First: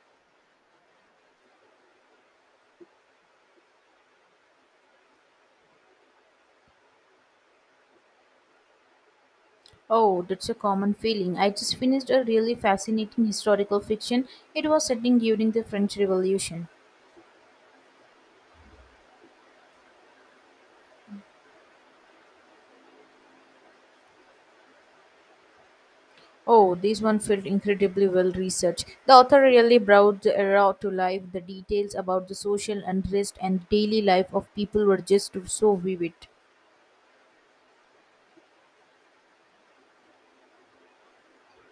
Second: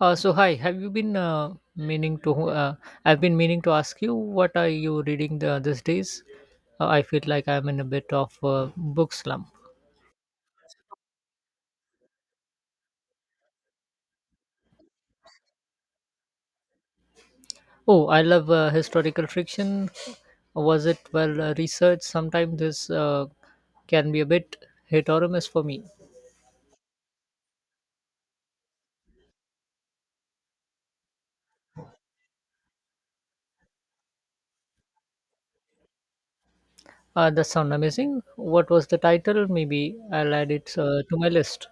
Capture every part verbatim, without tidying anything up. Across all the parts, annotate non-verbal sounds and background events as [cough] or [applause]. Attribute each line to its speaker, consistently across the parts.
Speaker 1: Uh, so hi, have you been uh, meaning to? Uh, I've been meaning to ask you what are you reading the, these days? Uh, I feel like I'm in a bit of a book slump.
Speaker 2: Oh, that's a common feeling. I just finished a really fascinating historical fiction. It was setting during the French Revolution.
Speaker 1: Oh, I love uh, historical fiction. Was it well uh, researched? Sometimes this uh, can be a bit hit or miss for me.
Speaker 2: Oh, this one felt incredibly well researched. The author really brought the era to life. The details about the social unrest and daily life of people were just so vivid.
Speaker 1: Uh, that sound amazing. What was the title? Maybe I'll add it uh, to my list.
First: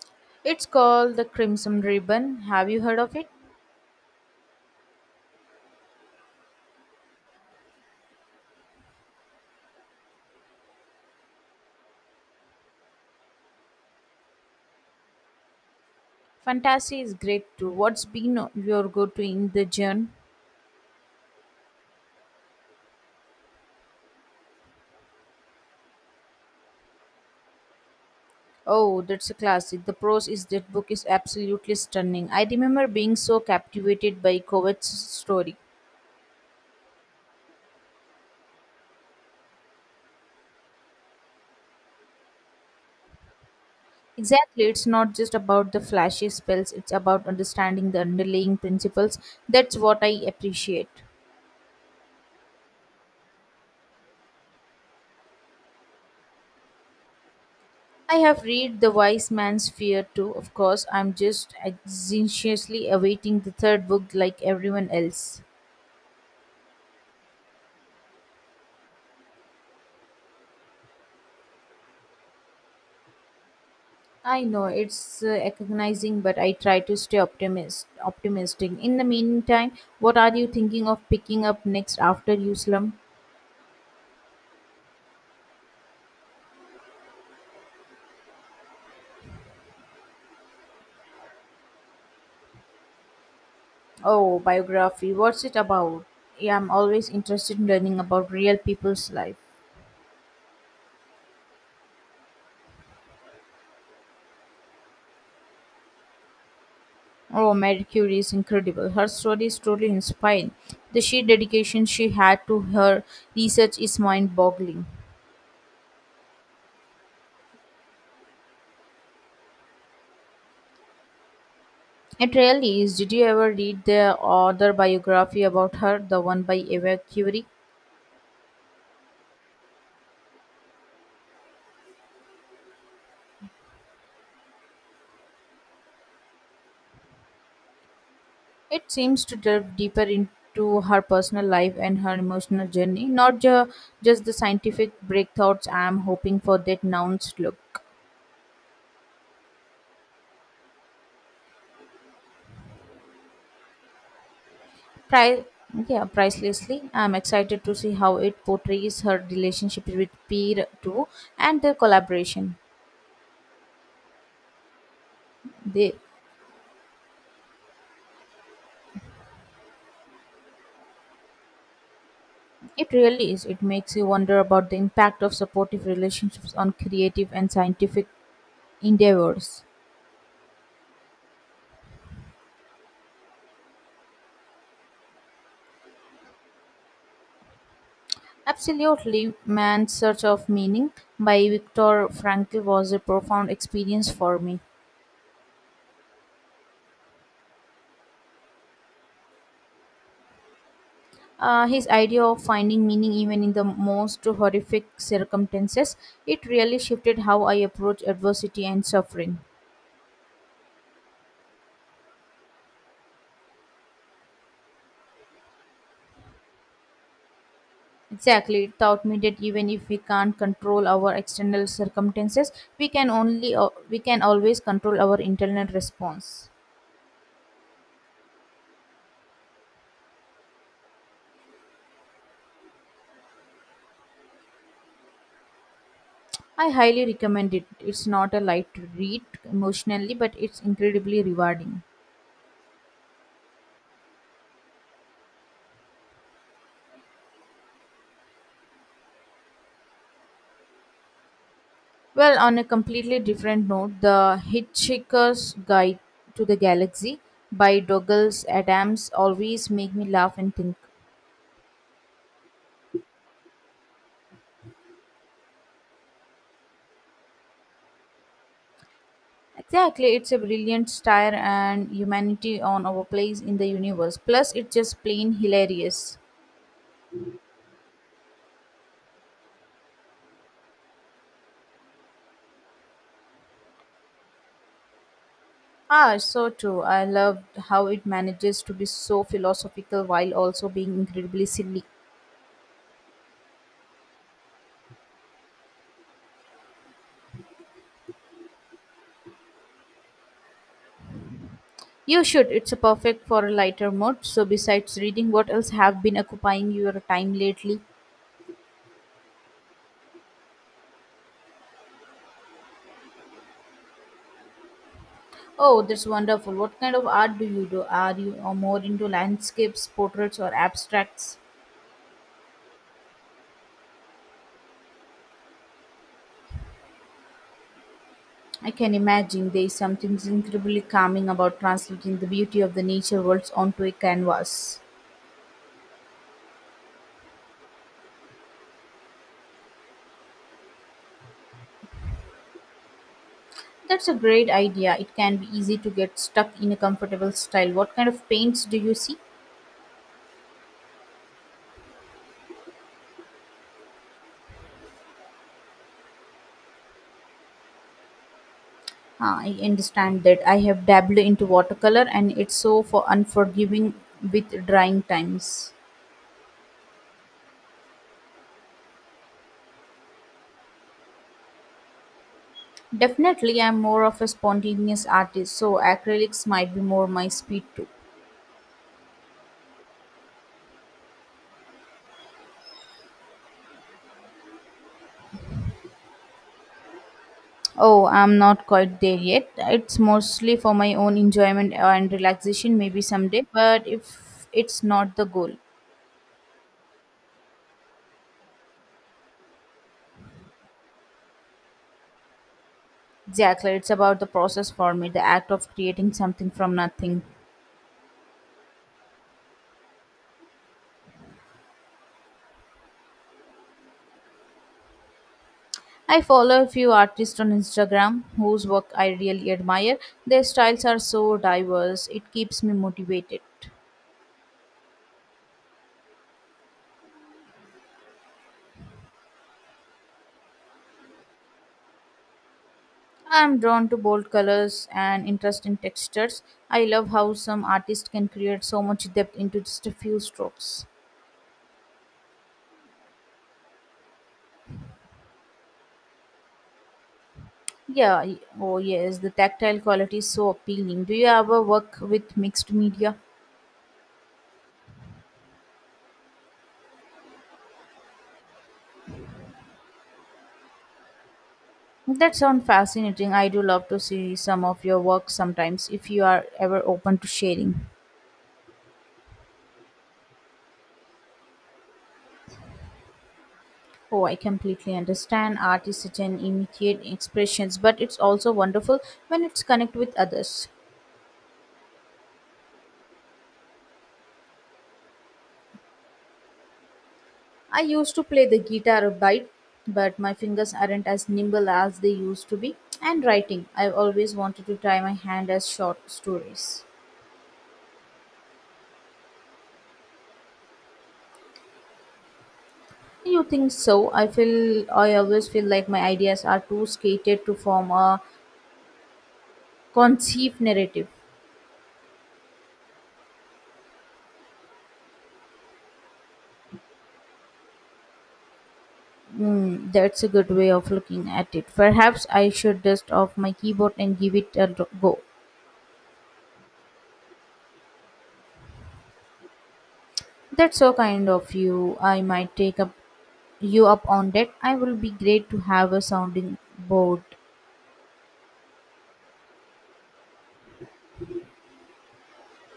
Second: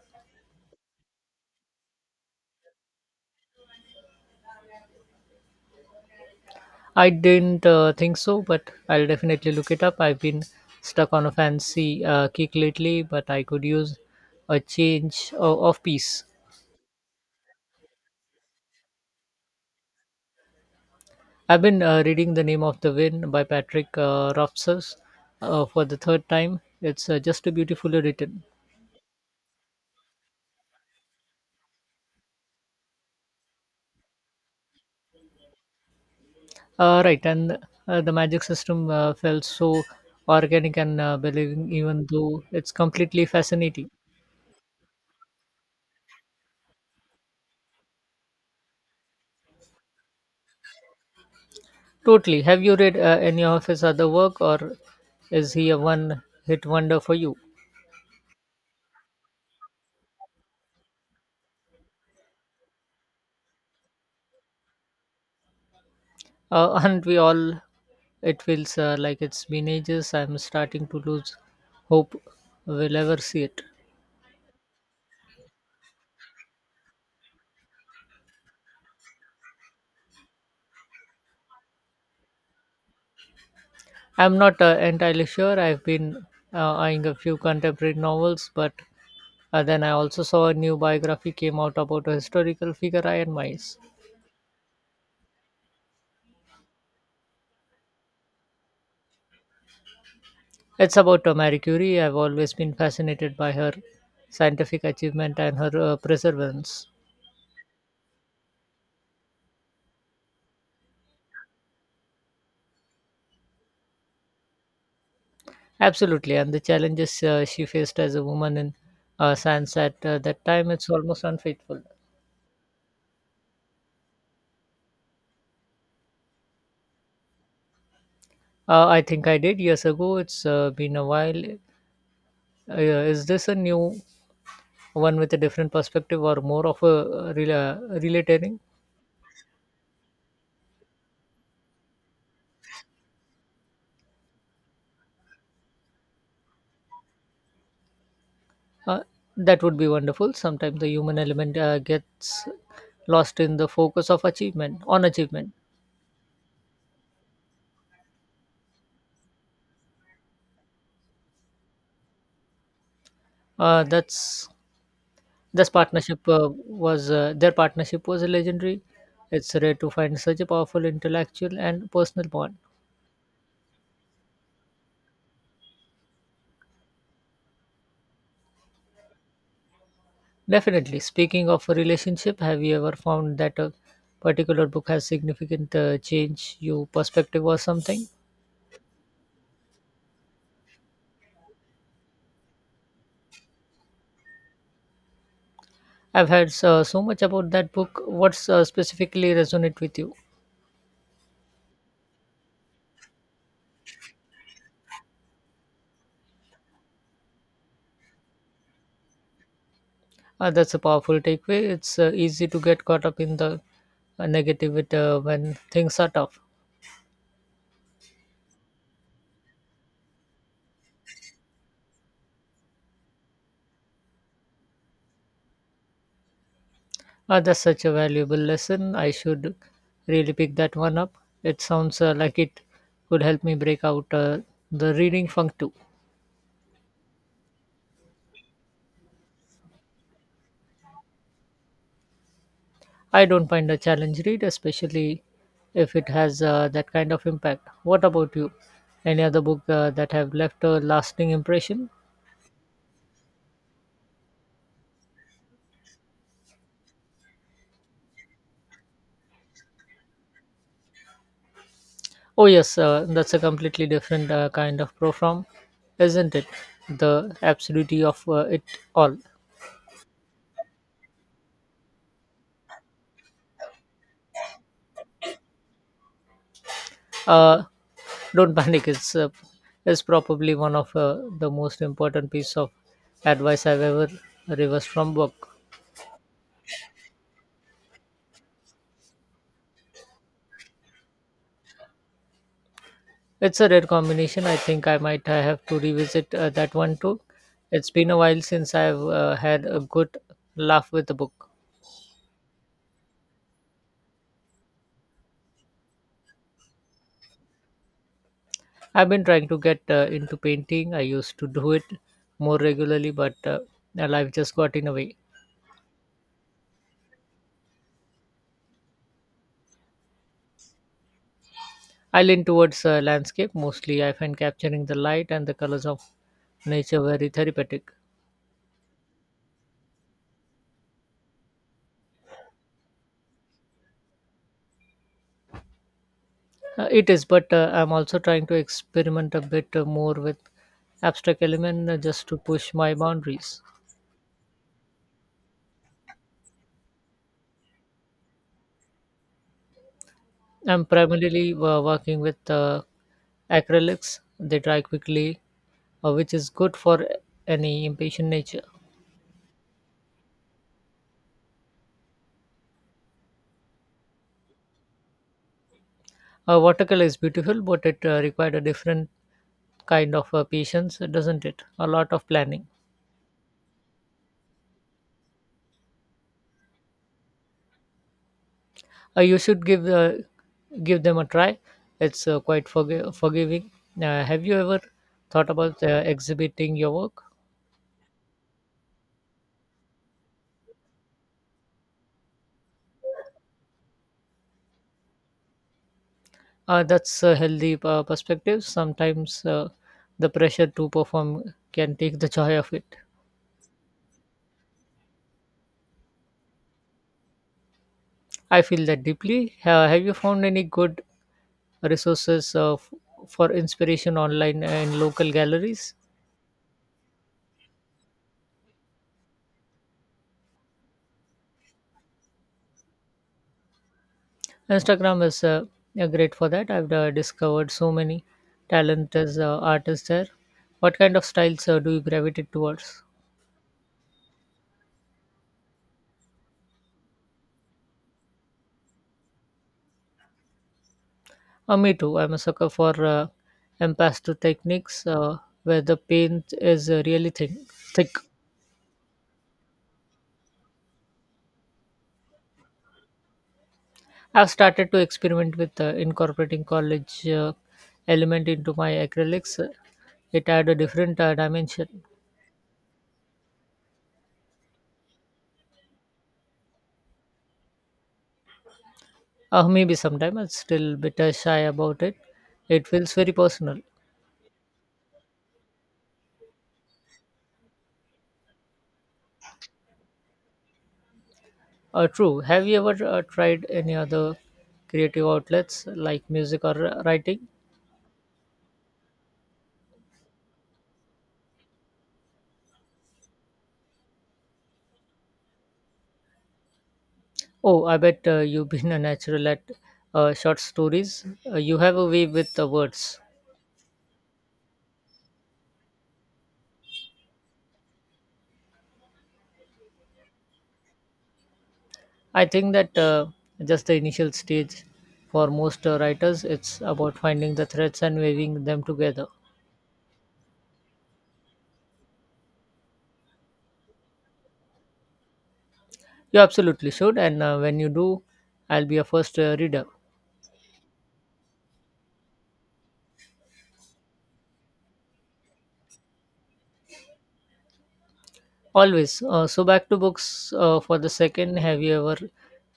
Speaker 2: It's called The Crimson Ribbon. Have you heard of it?
Speaker 1: I didn't uh, think so, but I'll definitely look it up. I've been stuck on a fancy uh, kick lately, but I could use a change uh, of pace.
Speaker 2: Fantasy is great too. What's been your go to in the genre?
Speaker 1: I've been uh, reading The Name of the Wind by Patrick uh, Rothfuss uh, for the third time. It's uh, just beautifully written.
Speaker 2: Oh, that's a classic. The prose is that book is absolutely stunning. I remember being so captivated by Kovacs' story.
Speaker 1: Uh, right, and uh, the magic system uh, felt so organic and uh, believing, even though it's completely fascinating.
Speaker 2: Exactly, it's not just about the flashy spells, it's about understanding the underlying principles. That's what I appreciate.
Speaker 1: Totally. Have you read uh, any of his other work, or is he a one hit wonder for you?
Speaker 2: I have read The Wise Man's Fear too, of course. I'm just anxiously awaiting the third book like everyone else.
Speaker 1: Uh, [laughs] aren't we all? It feels uh, like it's been ages. I'm starting to lose hope we'll ever see it.
Speaker 2: I know it's uh, agonizing, but I try to stay optimist, optimistic. In the meantime, what are you thinking of picking up next after you slump?
Speaker 1: I'm not uh, entirely sure. I've been uh, eyeing a few contemporary novels, but uh, then I also saw a new biography came out about a historical figure I admire.
Speaker 2: Oh, biography. What's it about? Yeah, I'm always interested in learning about real people's life.
Speaker 1: It's about uh, Marie Curie. I've always been fascinated by her scientific achievement and her uh, perseverance.
Speaker 2: Oh, Marie Curie is incredible. Her story is truly inspiring. The sheer dedication she had to her research is mind-boggling.
Speaker 1: Absolutely, and the challenges uh, she faced as a woman in uh, science at uh, that time, it's almost unfaithful.
Speaker 2: It really is. Did you ever read the other biography about her, the one by Eva Curie?
Speaker 1: Uh, I think I did years ago. It's uh, been a while. Uh, yeah, is this a new one with a different perspective or more of a uh, rela- relatering?
Speaker 2: It seems to delve deeper into her personal life and her emotional journey, not ju- just the scientific breakthroughs I'm hoping for that nouns look.
Speaker 1: Uh, that would be wonderful. Sometimes the human element uh, gets lost in the focus of achievement on
Speaker 2: Pri-
Speaker 1: achievement.
Speaker 2: yeah, pricelessly. I'm excited to see how it portrays her relationship with peer too and their collaboration.
Speaker 1: Uh, that's this
Speaker 2: They,
Speaker 1: partnership uh, was uh, Their partnership was legendary. It's rare to find such a powerful intellectual and personal bond.
Speaker 2: it really is. It makes you wonder about the impact of supportive relationships on creative and scientific endeavors.
Speaker 1: Definitely. Speaking of a relationship, have you ever found that a particular book has significant uh, change your perspective or something?
Speaker 2: Absolutely, Man's Search of Meaning by Viktor Frankl was a profound experience for me.
Speaker 1: I've heard so, so much about that book. What's uh, specifically resonate with you?
Speaker 2: Uh, his idea of finding meaning even in the most horrific circumstances, it really shifted how I approach adversity and suffering.
Speaker 1: Uh, that's a powerful takeaway. It's uh, easy to get caught up in the uh, negativity uh, when things are tough.
Speaker 2: Exactly, it taught me that even if we can't control our external circumstances, we can only uh, we can always control our internal response.
Speaker 1: Uh, that's such a valuable lesson. I should really pick that one up. It sounds uh, like it could help me break out uh, the reading funk too.
Speaker 2: I highly recommend it. It's not a light read emotionally, but it's incredibly rewarding.
Speaker 1: I don't find a challenge read, especially if it has uh, that kind of impact. What about you? Any other book uh, that have left a lasting impression?
Speaker 2: Well, on a completely different note, The Hitchhiker's Guide to the Galaxy by Douglas Adams always make me laugh and think.
Speaker 1: Oh yes, uh, that's a completely different uh, kind of profound, isn't it? The absurdity of uh, it all.
Speaker 2: Exactly, it's a brilliant satire and humanity on our place in the universe. Plus, it's just plain hilarious.
Speaker 1: Uh, don't [laughs] panic. It's uh, it's probably one of uh, the most important piece of advice I've ever reversed from book.
Speaker 2: Ah, so true. I love how it manages to be so philosophical while also being incredibly silly.
Speaker 1: It's a rare combination. I think I might uh, have to revisit uh, that one too. It's been a while since I've uh, had a good laugh with a book.
Speaker 2: You should. It's a perfect for a lighter mood. So, besides reading, what else have been occupying your time lately?
Speaker 1: I've been trying to get uh, into painting. I used to do it more regularly, but uh, uh, life just got in the way.
Speaker 2: Oh, that's wonderful. What kind of art do you do? Are you or more into landscapes, portraits, or abstracts?
Speaker 1: I lean towards uh, landscape mostly. I find capturing the light and the colors of nature very therapeutic.
Speaker 2: I can imagine there is something incredibly calming about translating the beauty of the nature worlds onto a canvas.
Speaker 1: Uh, it is, but uh, I'm also trying to experiment a bit uh, more with abstract element uh, just to push my boundaries.
Speaker 2: That's a great idea. It can be easy to get stuck in a comfortable style. What kind of paints do you see?
Speaker 1: I'm primarily uh, working with uh, acrylics. They dry quickly, uh, which is good for any impatient nature.
Speaker 2: Ah, I understand that. I have dabbled into watercolor and it's so for unforgiving with drying times.
Speaker 1: Uh, watercolor is beautiful, but it uh, required a different kind of uh, patience, doesn't it? A lot of planning.
Speaker 2: Definitely, I'm more of a spontaneous artist, so acrylics might be more my speed too.
Speaker 1: Uh, you should give uh, Give them a try. It's uh, quite forg- forgiving. Uh, have you ever thought about uh, exhibiting your work?
Speaker 2: Oh, I'm not quite there yet. It's mostly for my own enjoyment and relaxation, maybe someday, but if it's not the goal.
Speaker 1: Uh, that's a healthy uh, perspective. Sometimes uh, the pressure to perform can take the joy of it.
Speaker 2: Exactly, it's about the process for me, the act of creating something from nothing.
Speaker 1: I feel that deeply. Ha- have you found any good resources uh, f- for inspiration online and local galleries?
Speaker 2: I follow a few artists on Instagram whose work I really admire. Their styles are so diverse, it keeps me motivated.
Speaker 1: Instagram is uh, uh, great for that. I've uh, discovered so many talented uh, artists there. What kind of styles uh, do you gravitate towards?
Speaker 2: I'm drawn to bold colors and interest in textures. I love how some artists can create so much depth into just a few strokes.
Speaker 1: Uh, me too. I'm a sucker for uh, impasto techniques uh, where the paint is uh, really thin- thick.
Speaker 2: Yeah, y- oh yes, the tactile quality is so appealing. Do you ever work with mixed media?
Speaker 1: I've started to experiment with uh, incorporating college uh, element into my acrylics. It had a different uh, dimension.
Speaker 2: That sounds fascinating. I do love to see some of your work sometimes if you are ever open to sharing.
Speaker 1: Uh, maybe sometime I'm still bit uh, shy about it. It feels very personal.
Speaker 2: Oh, I completely understand. Art is such an immediate expressions, but it's also wonderful when it's connect with others.
Speaker 1: Uh, true. Have you ever uh, tried any other creative outlets like music or uh, writing?
Speaker 2: I used to play the guitar a bit, but my fingers aren't as nimble as they used to be. And writing, I've always wanted to try my hand as short stories.
Speaker 1: Oh, I bet uh, you've been a natural at uh, short stories. Uh, you have a way with the words.
Speaker 2: You think so? I feel I always feel like my ideas are too skated to form a conceived narrative.
Speaker 1: I think that uh, just the initial stage for most uh, writers, it's about finding the threads and weaving them together.
Speaker 2: Mm, that's a good way of looking at it. Perhaps I should dust off my keyboard and give it a r- go.
Speaker 1: You absolutely should, and uh, when you do, I'll be a first uh, reader.
Speaker 2: That's so kind of you. I might take up you up on that. I will be great to have a sounding board.
Speaker 1: Always. Uh, so, back to books uh, for the second. Have you ever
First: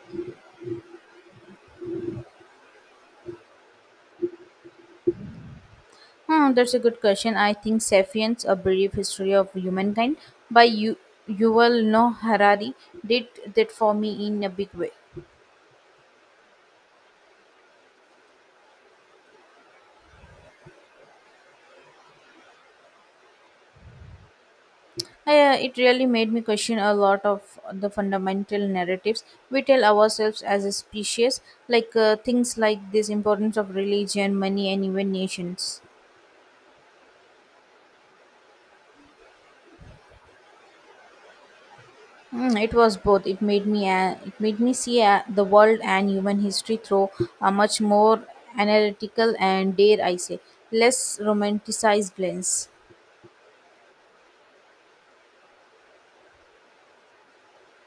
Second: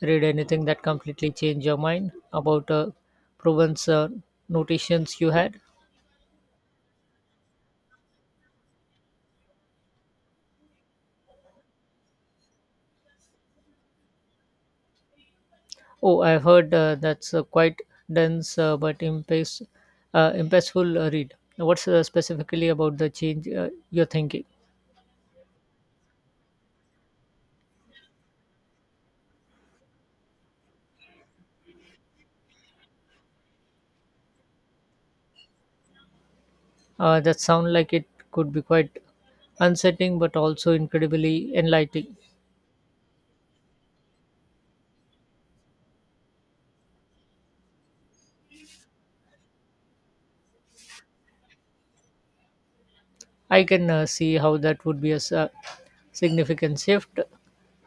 Speaker 1: read anything that completely changed your mind about uh, Provence uh, notations you had?
Speaker 2: Hmm, that's a good question. I think *Sapiens: A Brief History of Humankind* by you, Yuval Noah Harari did that for me in a big way.
Speaker 1: Oh, I've heard uh, that's a quite dense uh, but impasse, uh, impactful uh, read. What's uh, specifically about the change uh, you're thinking?
Speaker 2: Uh, it really made me question a lot of the fundamental narratives we tell ourselves as a species, like uh, things like this importance of religion, money, and even nations.
Speaker 1: Uh, that sound like it could be quite unsettling, but also incredibly enlightening.
Speaker 2: Mm, it was both. It made me uh, it made me see uh, the world and human history through a much more analytical and dare I say less romanticized lens.
Speaker 1: I can uh, see how that would be a s- uh, significant shift.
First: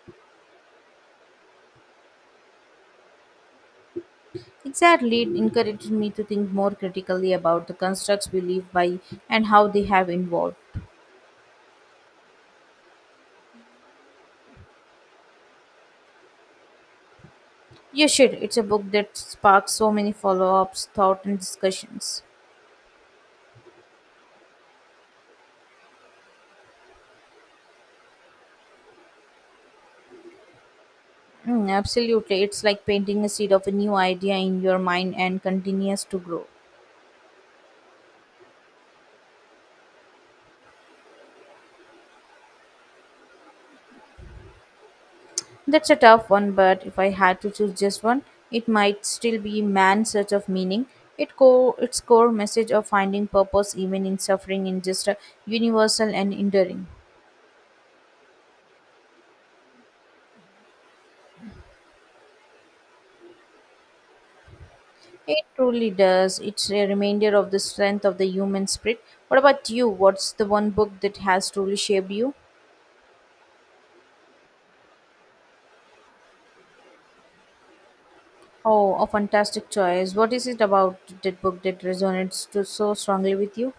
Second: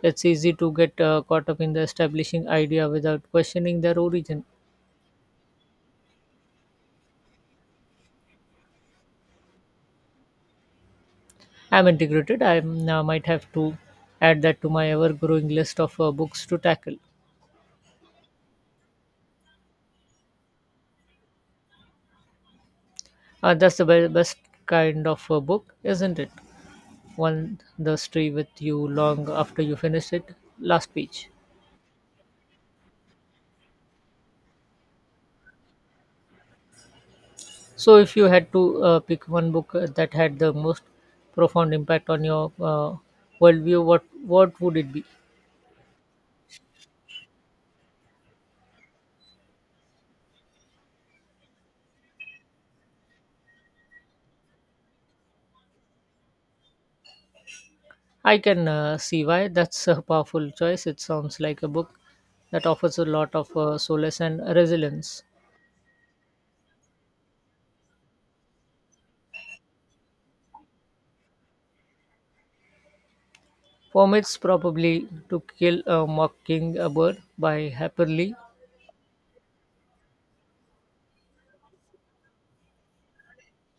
Speaker 1: It's easy to get uh, caught up in the establishing idea without questioning their origin.
Speaker 2: Exactly, it encouraged me to think more critically about the constructs we live by and how they have evolved.
Speaker 1: I'm integrated. I uh, might have to add that to my ever-growing list of uh, books to tackle.
Speaker 2: Yeah, shit, it's a book that sparks so many follow-ups, thought, and discussions.
Speaker 1: Uh, that's the be- best kind of a book, isn't it? One the stay with you long after you finish it. Last page.
Speaker 2: Mm, absolutely, it's like painting a seed of a new idea in your mind and continues to grow.
Speaker 1: So, if you had to uh, pick one book uh, that had the most profound impact on your uh, worldview, what what would it be?
Speaker 2: That's a tough one, but if I had to choose just one, it might still be Man's Search of Meaning. It co- its core message of finding purpose even in suffering is just a universal and enduring.
Speaker 1: I can uh, see why that's a powerful choice. It sounds like a book that offers a lot of uh, solace and resilience.
Speaker 2: It truly does. It's a reminder of the strength of the human spirit. What about you? What's the one book that has truly shaped you?
Speaker 1: For me, it's probably To Kill a Mockingbird by Harper Lee.
Speaker 2: Oh, a fantastic choice. What is it about that book that resonates to so strongly with you?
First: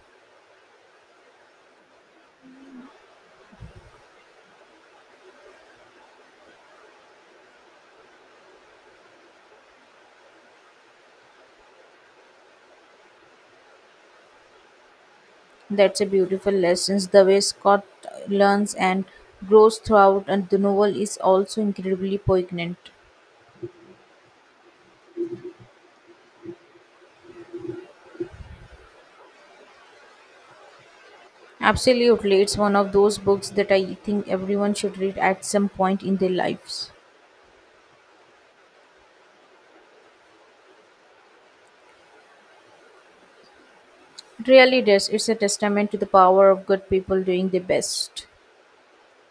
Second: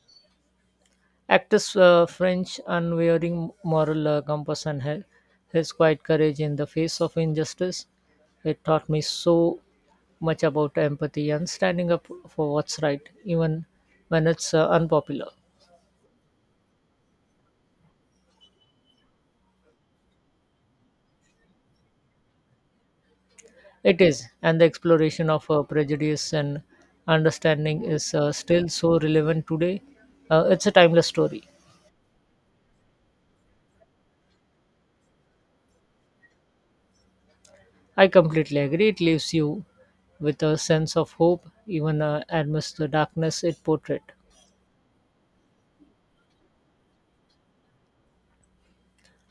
Speaker 1: Actress uh, French unwavering moral uh, compass and her, his quiet courage in the face of injustice. It taught me so much about empathy and standing up for what's right, even when it's uh, unpopular.
Speaker 2: That's a beautiful lesson. The way Scott learns and grows throughout and the novel is also incredibly poignant.
Speaker 1: It is, and the exploration of uh, prejudice and understanding is uh, still so relevant today. Uh, it's a timeless story.
Speaker 2: Absolutely, it's one of those books that I think everyone should read at some point in their lives.
Speaker 1: I completely agree. It leaves you with a sense of hope, even uh, amidst the darkness it portrayed.
Speaker 2: It really does. It's a testament to the power of good people doing their best.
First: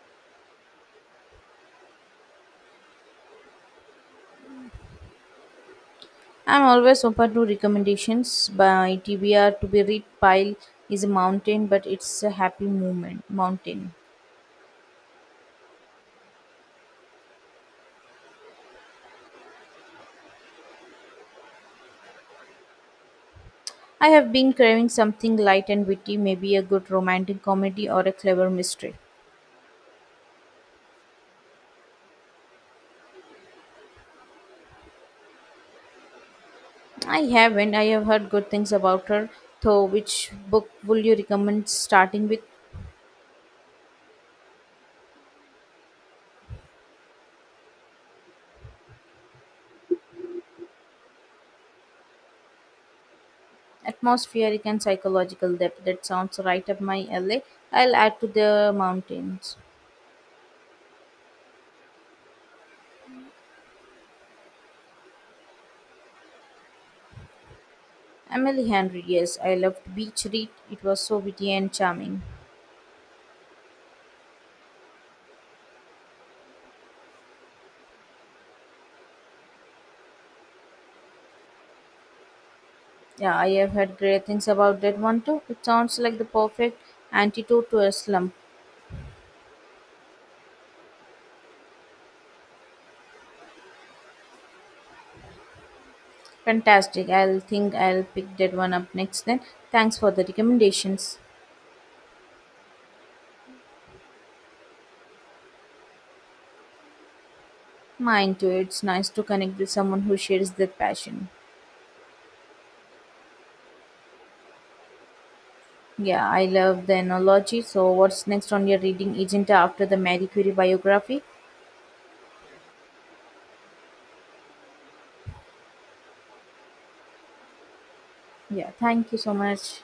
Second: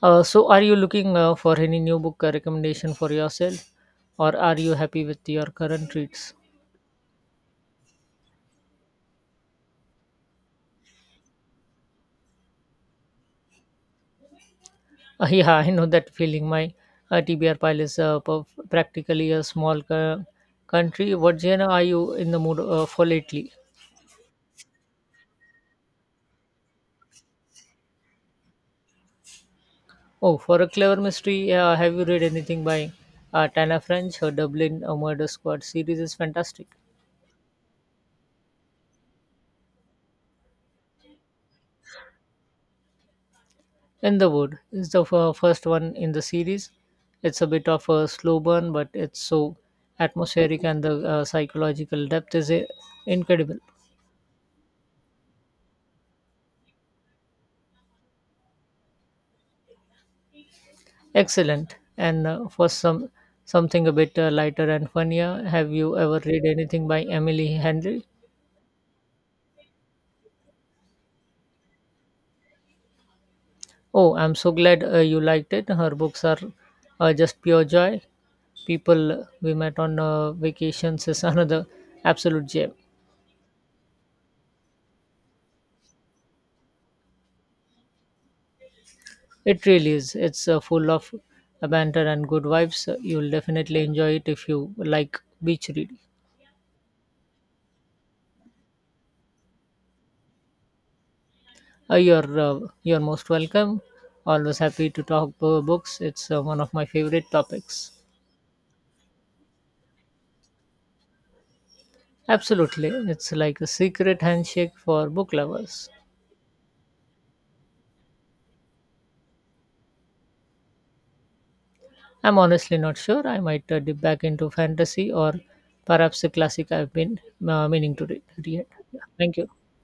Speaker 1: Uh, so, are you looking uh, for any new book uh, recommendation for yourself, or are you happy with your current reads? [laughs]
Speaker 2: I'm always open to recommendations by T B R to be read pile is a mountain, but it's a happy moment. Mountain.
Speaker 1: Uh, yeah, I know that feeling. My uh, T B R pile is uh, per- practically a small co- country. What genre are you in the mood uh, for lately?
Speaker 2: I have been craving something light and witty, maybe a good romantic comedy or a clever mystery.
Speaker 1: Oh, for a clever mystery, uh, have you read anything by uh, Tana French? Her Dublin uh, Murder Squad series is fantastic.
Speaker 2: I haven't. I have heard good things about her, though. Which book will you recommend starting with?
Speaker 1: In the Wood is the fir- first one in the series. It's a bit of a slow burn, but it's so atmospheric and the uh, psychological depth is uh, incredible.
Speaker 2: Atmospheric and psychological depth. That sounds right up my alley. I'll add to the mountains.
Speaker 1: Excellent. And uh, for some something a bit uh, lighter and funnier, have you ever read anything by Emily Henry?
Speaker 2: Emily Henry, yes, I loved Beach Read. It was so witty and charming.
Speaker 1: Oh, I'm so glad uh, you liked it. Her books are uh, just pure joy. People we met on uh, vacations is [laughs] another absolute gem.
Speaker 2: Yeah, I have heard great things about that one too. It sounds like the perfect antidote to a slump.
Speaker 1: It really is. It's uh, full of banter and good vibes. You'll definitely enjoy it if you like beach reading.
Speaker 2: Fantastic. I'll think I'll pick that one up next then. Thanks for the recommendations.
Speaker 1: Uh, you're uh, you're most welcome. Always happy to talk uh, books. It's uh, one of my favorite topics.
Speaker 2: Mine too. It's nice to connect with someone who shares their passion.
Speaker 1: Absolutely, it's like a secret handshake for book lovers.
Speaker 2: Yeah, I love the analogy. So, what's next on your reading agenda after the Marie Curie biography?
Speaker 1: I'm honestly not sure. I might uh, dip back into fantasy or perhaps a classic I've been uh, meaning to read. read.
Speaker 2: Yeah,
Speaker 1: Yeah.
Speaker 2: thank you so
Speaker 1: Thank you.
Speaker 2: much.